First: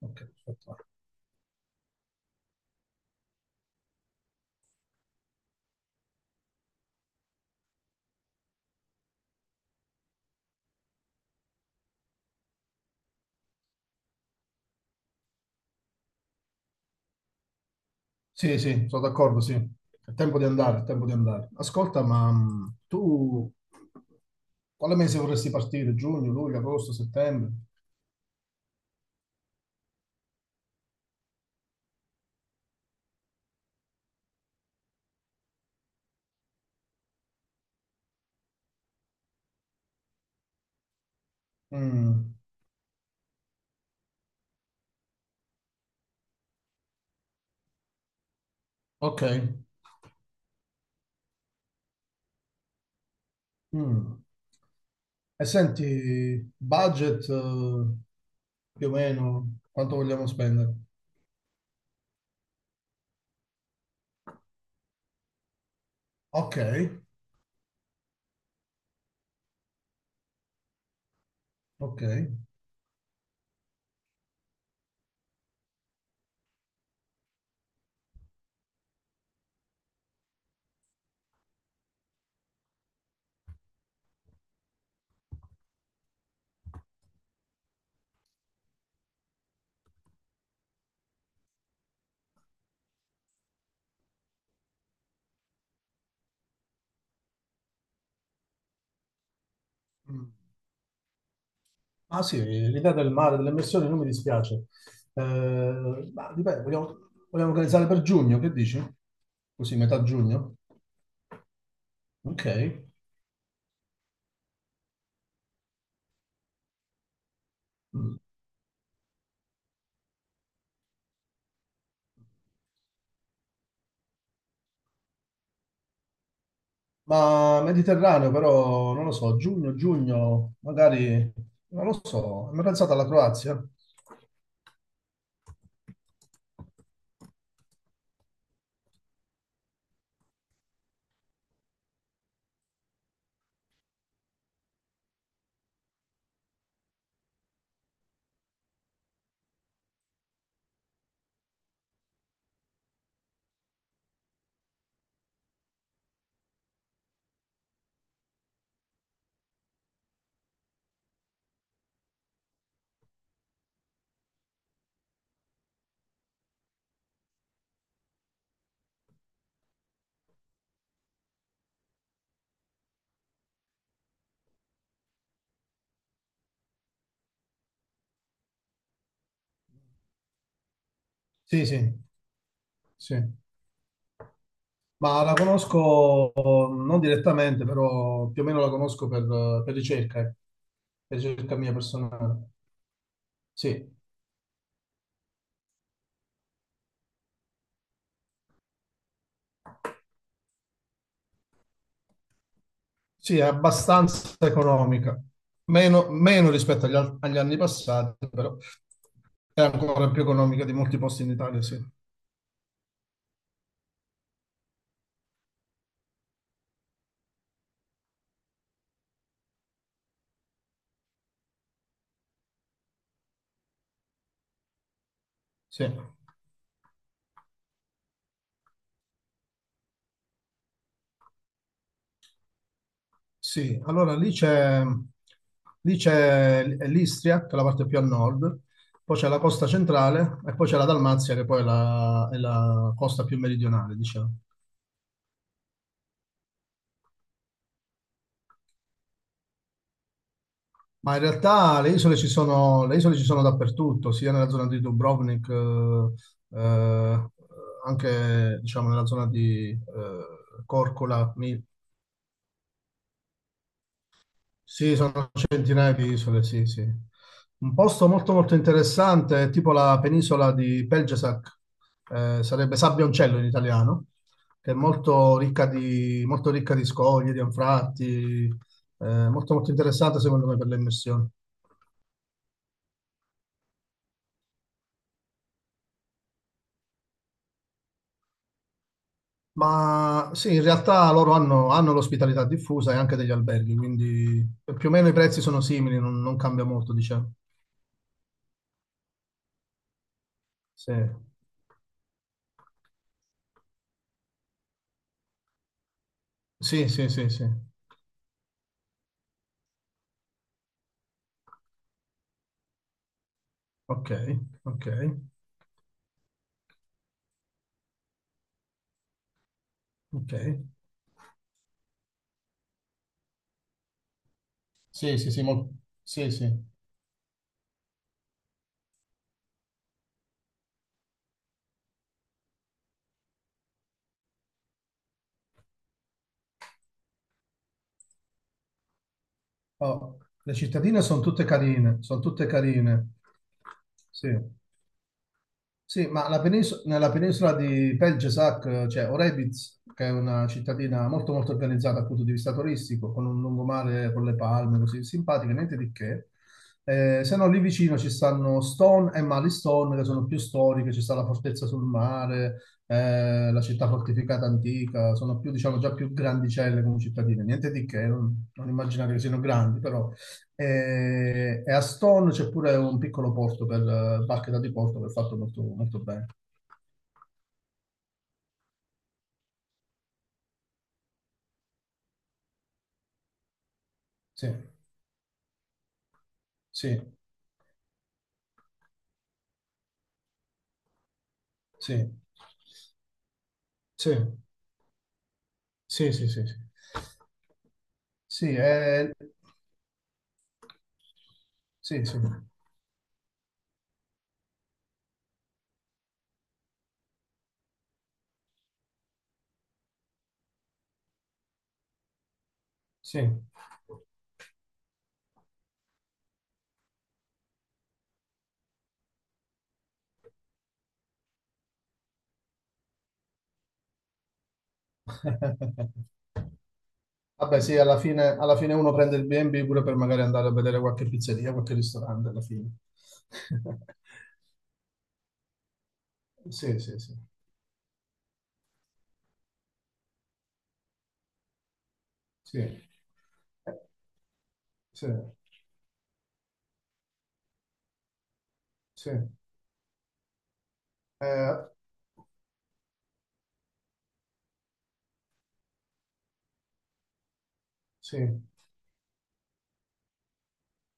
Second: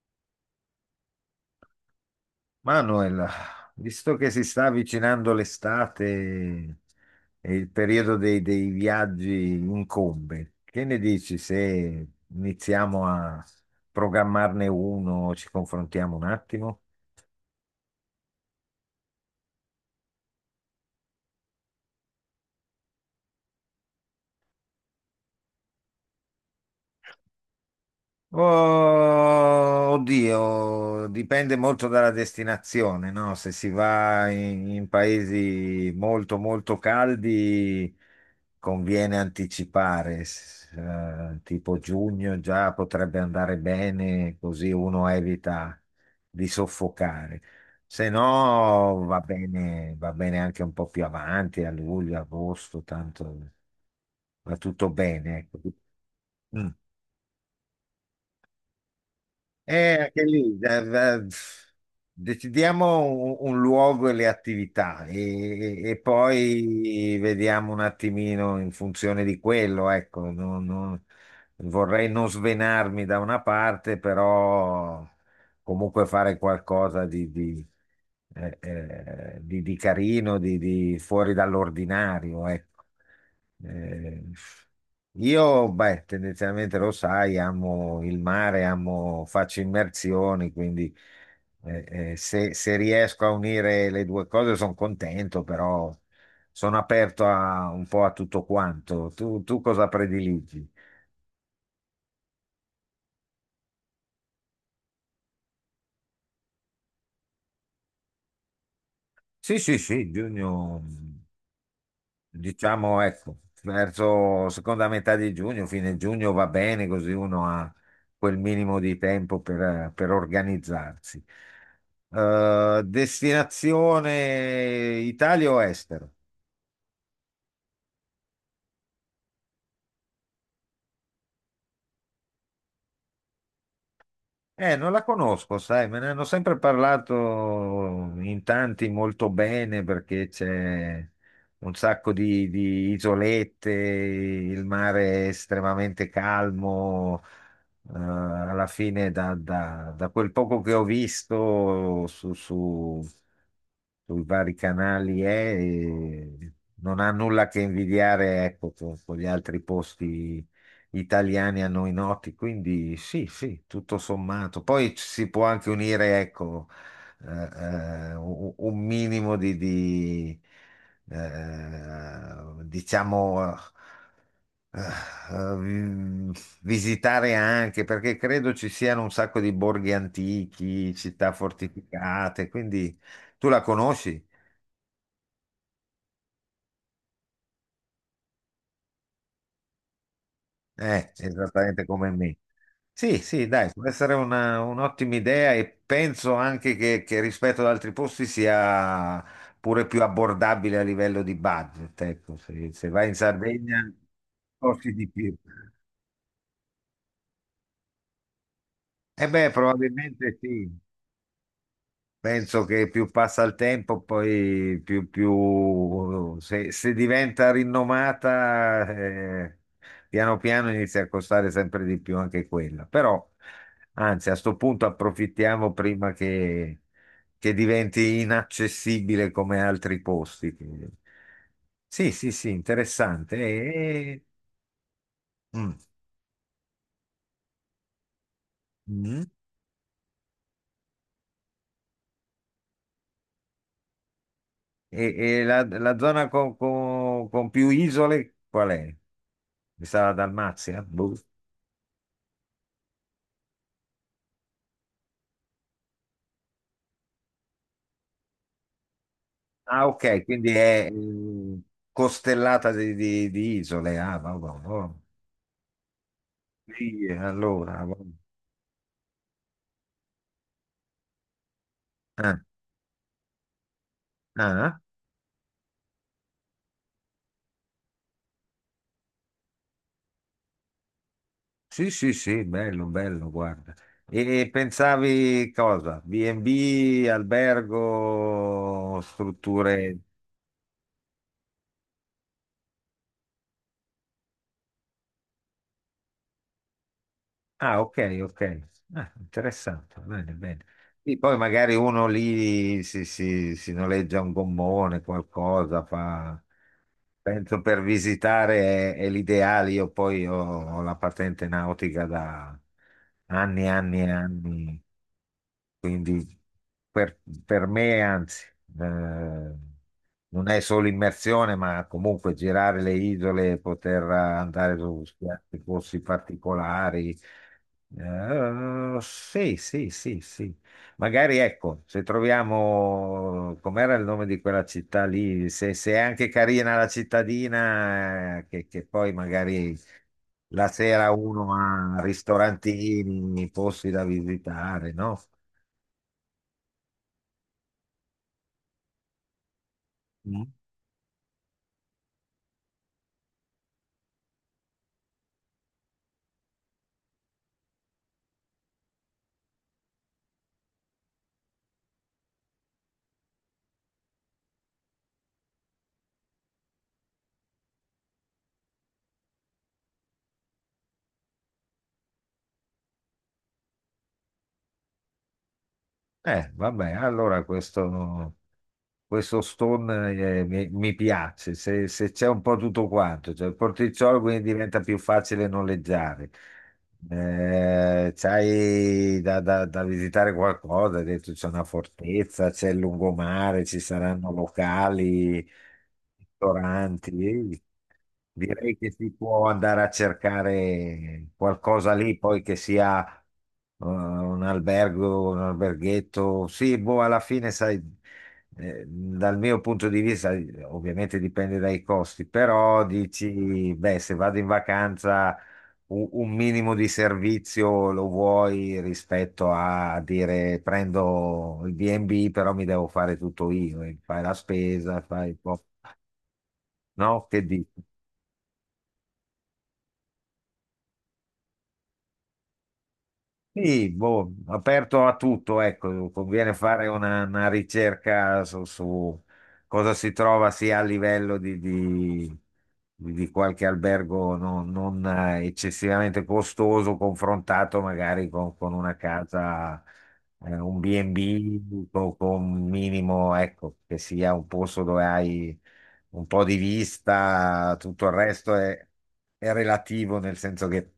Ok, perfetto. Manuel, visto che si sta avvicinando l'estate e il periodo dei viaggi incombe, che ne dici se iniziamo a programmarne uno, ci confrontiamo un attimo? Sì, sì, sono d'accordo, sì. È tempo di andare, è tempo di andare. Ascolta, ma tu quale mese vorresti partire? Giugno, luglio, agosto, settembre? Oh, oddio, dipende molto dalla destinazione, no? Se si va in paesi molto molto caldi conviene anticipare, tipo Mm, giugno già potrebbe andare bene, così uno evita di soffocare. Se no va ok. bene, va bene anche un po' più avanti, a luglio, agosto, tanto Mm. va tutto bene, E ecco. senti, Mm. budget, più o meno quanto Anche vogliamo lì, spendere? Eh, decidiamo un luogo e le attività e Ok, poi vediamo un attimino in funzione di quello, ecco, ok. vorrei non svenarmi da una parte, però comunque fare qualcosa di carino, di fuori dall'ordinario, ecco. Eh, io, beh, tendenzialmente lo sai, amo il mare, amo, faccio immersioni, quindi se riesco a unire le due cose sono contento, però sono aperto a, un po' a tutto quanto. Tu cosa Mm. prediligi? Ah sì, l'idea del mare, delle immersioni non mi dispiace. Ma dipende, vogliamo organizzare per giugno, che dici? Sì, sì, Così, metà sì, giugno? giugno. Ok. Diciamo, ecco, verso seconda metà di giugno, fine giugno va bene, così uno ha Mm. quel minimo di tempo per organizzarsi. Destinazione Italia o estero? Ma Mediterraneo però, non lo so, giugno, giugno, magari, non lo so, mi pensato alla Croazia? Non la conosco, sai, me ne hanno sempre parlato in tanti molto bene perché c'è un sacco di isolette, il mare è estremamente calmo, alla fine da quel poco che ho visto su, su sui vari canali è, e non ha nulla che invidiare, ecco, con gli altri posti italiani a noi noti, quindi sì, sì, tutto sommato. Poi ci si può anche unire, ecco, un minimo eh, diciamo... eh, eh, vi- visitare anche perché credo ci siano un sacco di borghi antichi, città Sì, sì, fortificate, quindi sì. tu la conosci? Ma la conosco non direttamente, però più o meno la conosco per ricerca, eh, per ricerca mia Esattamente come me. personale. Sì, sì, dai, può Sì, essere un'ottima idea e penso anche che rispetto ad altri posti sia pure più abbordabile a livello di budget. Ecco, se vai in sì, è Sardegna abbastanza costi di economica, più. meno rispetto agli anni passati, però Eh beh, è ancora più probabilmente economica sì. di molti posti in Italia, sì. Penso che più passa il tempo, poi più se diventa rinomata, piano piano inizia a costare sempre di più anche quella. Però, anzi, a sto punto approfittiamo Sì, prima che diventi inaccessibile come altri posti. Quindi... Sì, sì, sì, interessante. sì, allora E, lì c'è mm, lì c'è l'Istria, che è la parte più a nord, poi mm. c'è la costa centrale e poi c'è la Dalmazia, che poi è la costa più meridionale, diciamo. E- e la zona con più isole qual è? Mi sa la Dalmazia? Boh. Ma in realtà le isole ci sono, le isole ci sono dappertutto, sia nella zona di Dubrovnik, eh, anche diciamo, nella zona di Ah, ok, quindi è Korčula, mm, costellata di isole. Ah, vabbè, oh. Sì, sono centinaia di isole, sì, sì. Sì, Un allora, vabbè. posto molto molto interessante, è tipo la penisola di Pelgesac, Ah, sarebbe Sabbioncello in italiano, che è ah, molto ricca di scogli, di anfratti, molto molto interessante secondo me per le immersioni. sì, sì, sì, bello, bello, guarda. E pensavi cosa? B&B, albergo, strutture? Ma sì, in realtà loro hanno l'ospitalità diffusa e anche degli alberghi, quindi più o meno i prezzi sono simili, non cambia molto, diciamo. Ah, ok, ok. Ah, interessante, bene, bene. Sì, Sì, poi magari uno lì si noleggia un gommone, qualcosa, fa... sì, sì, sì, sì. Penso per visitare è l'ideale, io poi ho, ho la patente nautica da anni, anni e Ok, anni. ok, Quindi per, per me, anzi, eh, ok. non è solo immersione, ma comunque girare le isole, poter andare su Sì, sì, sì, spiagge, posti sì, sì. particolari. Sì, sì, sì, sì. Magari ecco, se troviamo, com'era il nome di quella città lì, se è anche carina la cittadina, che poi magari Oh, le la cittadine sera sono tutte uno carine, ha sono tutte carine. ristorantini, posti da Sì. visitare, no? Sì, ma nella penisola di Pelješac c'è Orebić, che è Mm. una cittadina molto molto organizzata dal punto di vista turistico, con un lungomare con le palme, così simpatiche, niente di che. Se no, lì vicino ci stanno Stone e Malistone, che sono più storiche, ci sta la fortezza sul mare, la città fortificata antica, sono più, diciamo, già più grandicelle come cittadine, niente di che, non immaginate che siano grandi, però e a Stone c'è pure un piccolo porto per barche da diporto che è fatto molto, molto bene. Vabbè, allora questo... Questo Stone mi piace, se c'è un po' tutto quanto, cioè il porticciolo quindi Sì, diventa più facile noleggiare. sì, C'hai da visitare qualcosa, hai detto c'è una sì, fortezza, c'è il lungomare, ci sì, saranno locali, sì, sì, sì, sì, ristoranti. sì, Direi che si può andare a cercare qualcosa sì, lì, sì, poi che sia un albergo, un alberghetto. Sì, boh, alla fine sai. Dal mio punto di vista, ovviamente dipende dai costi, però sì. dici, beh, se vado in vacanza un minimo di servizio lo vuoi rispetto a dire prendo il B&B, però mi devo fare tutto io, e fai la spesa, fai un po', no? Che Vabbè, sì, dici? alla fine uno prende il B&B pure per magari andare a vedere qualche pizzeria, qualche ristorante alla fine. Sì, boh, aperto a tutto, ecco, conviene Sì, fare sì, sì, una ricerca su, su cosa si trova sia a livello sì, di qualche albergo non, non, sì, eccessivamente costoso, confrontato magari con una sì. casa, un Eh, B&B con un minimo, ecco, che sia un posto dove hai un po' di vista, tutto il sì, resto è relativo nel senso che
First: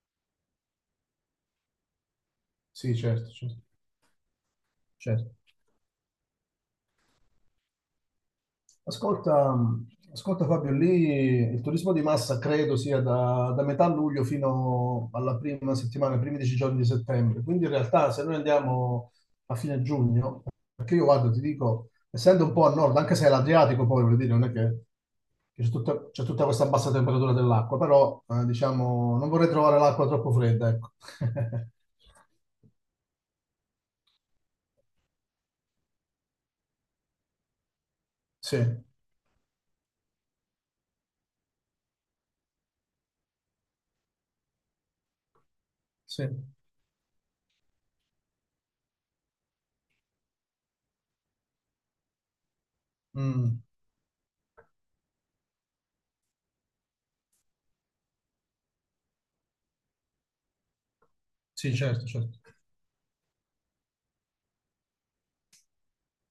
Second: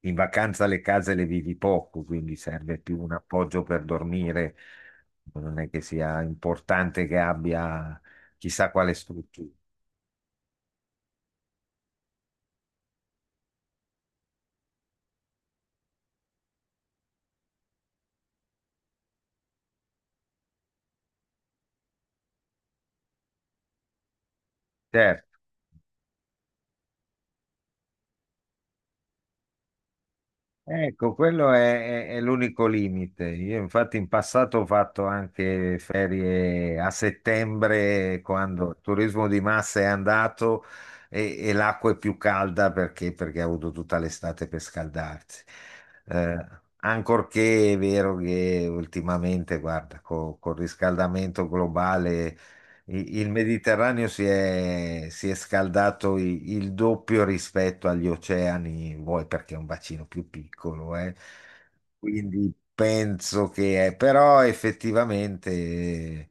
in vacanza le case le vivi poco, quindi serve sì, più un certo, appoggio certo, per dormire. certo. Non è che sia importante che abbia chissà quale struttura. Ascolta, ascolta Fabio, lì il turismo di massa credo sia da metà luglio fino alla prima settimana, i primi dieci giorni di settembre. Quindi in realtà se noi andiamo a fine giugno, perché io vado, ti dico, essendo un po' a nord, anche se è l'Adriatico poi, voglio dire, non è che Certo. che c'è tutta questa bassa temperatura dell'acqua, però diciamo non vorrei trovare l'acqua troppo fredda, ecco. Ecco, quello è, è l'unico limite. Io infatti in passato ho fatto anche ferie a settembre, Sì, quando il turismo di massa è andato e l'acqua è più calda perché ha avuto tutta l'estate per scaldarsi. sì. Eh, ancorché è vero che ultimamente, guarda, col riscaldamento globale il Mm, Mediterraneo si è scaldato il doppio rispetto agli oceani, vuoi perché è un bacino più piccolo, eh. sì, certo, certo. Quindi penso che è, però effettivamente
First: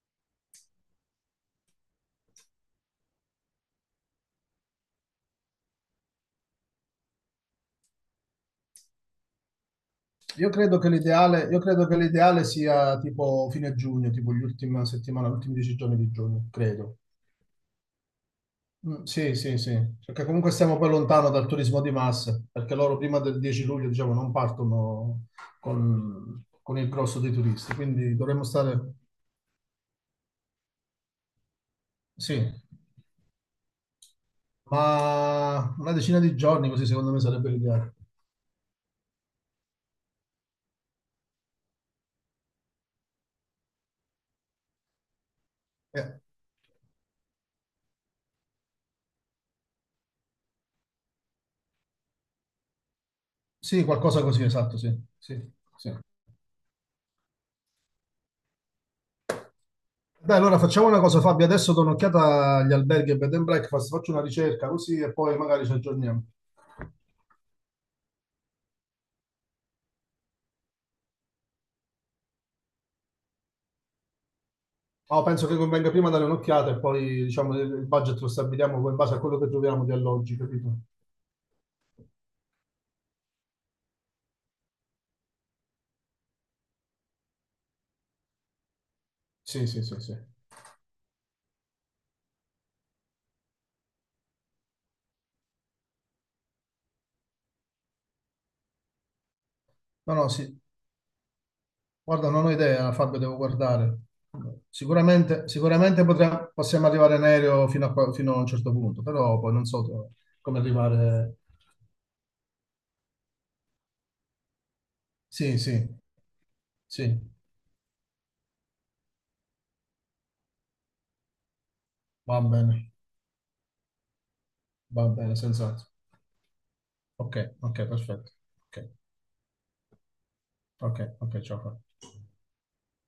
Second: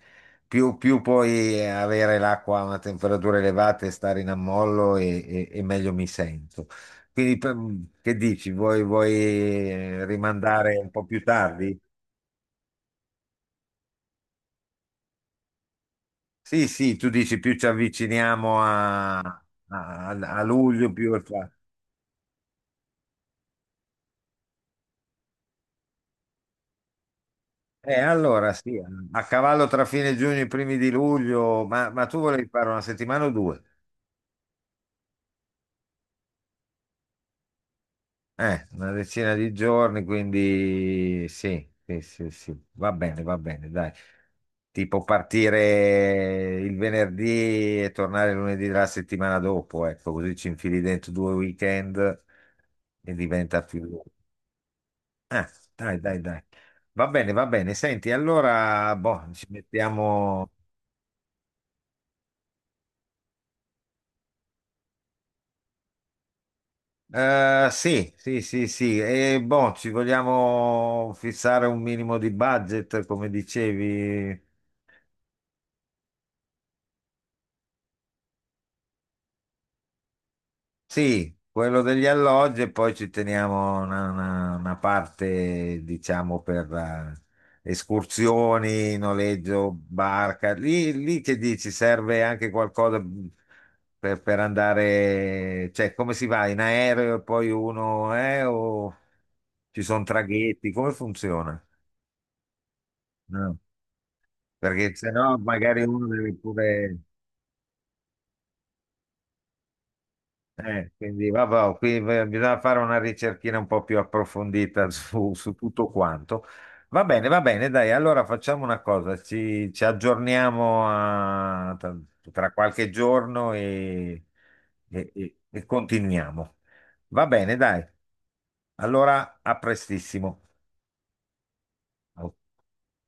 più puoi avere l'acqua a una temperatura elevata e stare in ammollo e meglio mi sento. Quindi per- che dici? Vuoi Io rimandare credo un che po' più l'ideale, io tardi? credo che l'ideale sia tipo fine giugno, tipo gli ultimi dieci giorni di giugno, Sì, sì, credo. tu dici più ci avviciniamo Mm, sì, sì, sì, perché a comunque stiamo poi luglio, più è lontano dal facile. turismo di massa, perché loro prima del 10 luglio, diciamo, non partono con il grosso dei turisti, quindi dovremmo Allora sì, stare, a cavallo tra fine giugno e i primi di luglio, ma tu volevi sì, fare una settimana o due? ma una decina di giorni così secondo me sarebbe l'ideale. Una decina di giorni, quindi sì, sì, sì, sì, va bene, dai. Tipo Eh, partire il venerdì e tornare lunedì della settimana dopo, ecco, così ci infili dentro due weekend e diventa sì, più... qualcosa così, esatto, sì, sì, Ah, sì. dai, dai, dai. Va bene, va bene. Senti, allora, boh, ci Dai, mettiamo... allora facciamo una cosa, Fabio. Adesso do un'occhiata agli alberghi e bed and breakfast, faccio una ricerca così e poi magari ci aggiorniamo. Sì, sì, sì, sì. E boh, ci vogliamo fissare un minimo di budget, come dicevi. Ma penso che convenga prima dare un'occhiata e poi diciamo il budget lo stabiliamo poi in base a quello che troviamo di alloggi, capito? Sì, quello degli alloggi e poi ci teniamo una parte, diciamo, per escursioni, Sì, noleggio, sì, sì, sì. barca. Lì che dici, serve anche qualcosa mhmm, per andare, cioè come si va in aereo e poi uno, o ci sono No, no, sì. traghetti, come funziona? Guarda, non ho idea, Fabio, devo No, guardare. perché se no Sicuramente, magari sicuramente uno deve possiamo pure... arrivare in aereo fino a un certo punto, però poi non so come quindi arrivare. vabbè, qui bisogna fare una ricerchina un po' più approfondita su, su Sì, sì, tutto quanto. Sì, Va bene, dai, allora facciamo una cosa, ci aggiorniamo tra, va tra qualche bene, giorno e, va bene, e senz'altro. continuiamo. Va Ok, bene, ok, dai, perfetto. Ok, allora a prestissimo. ok, ok, ciao. Fra. Ok.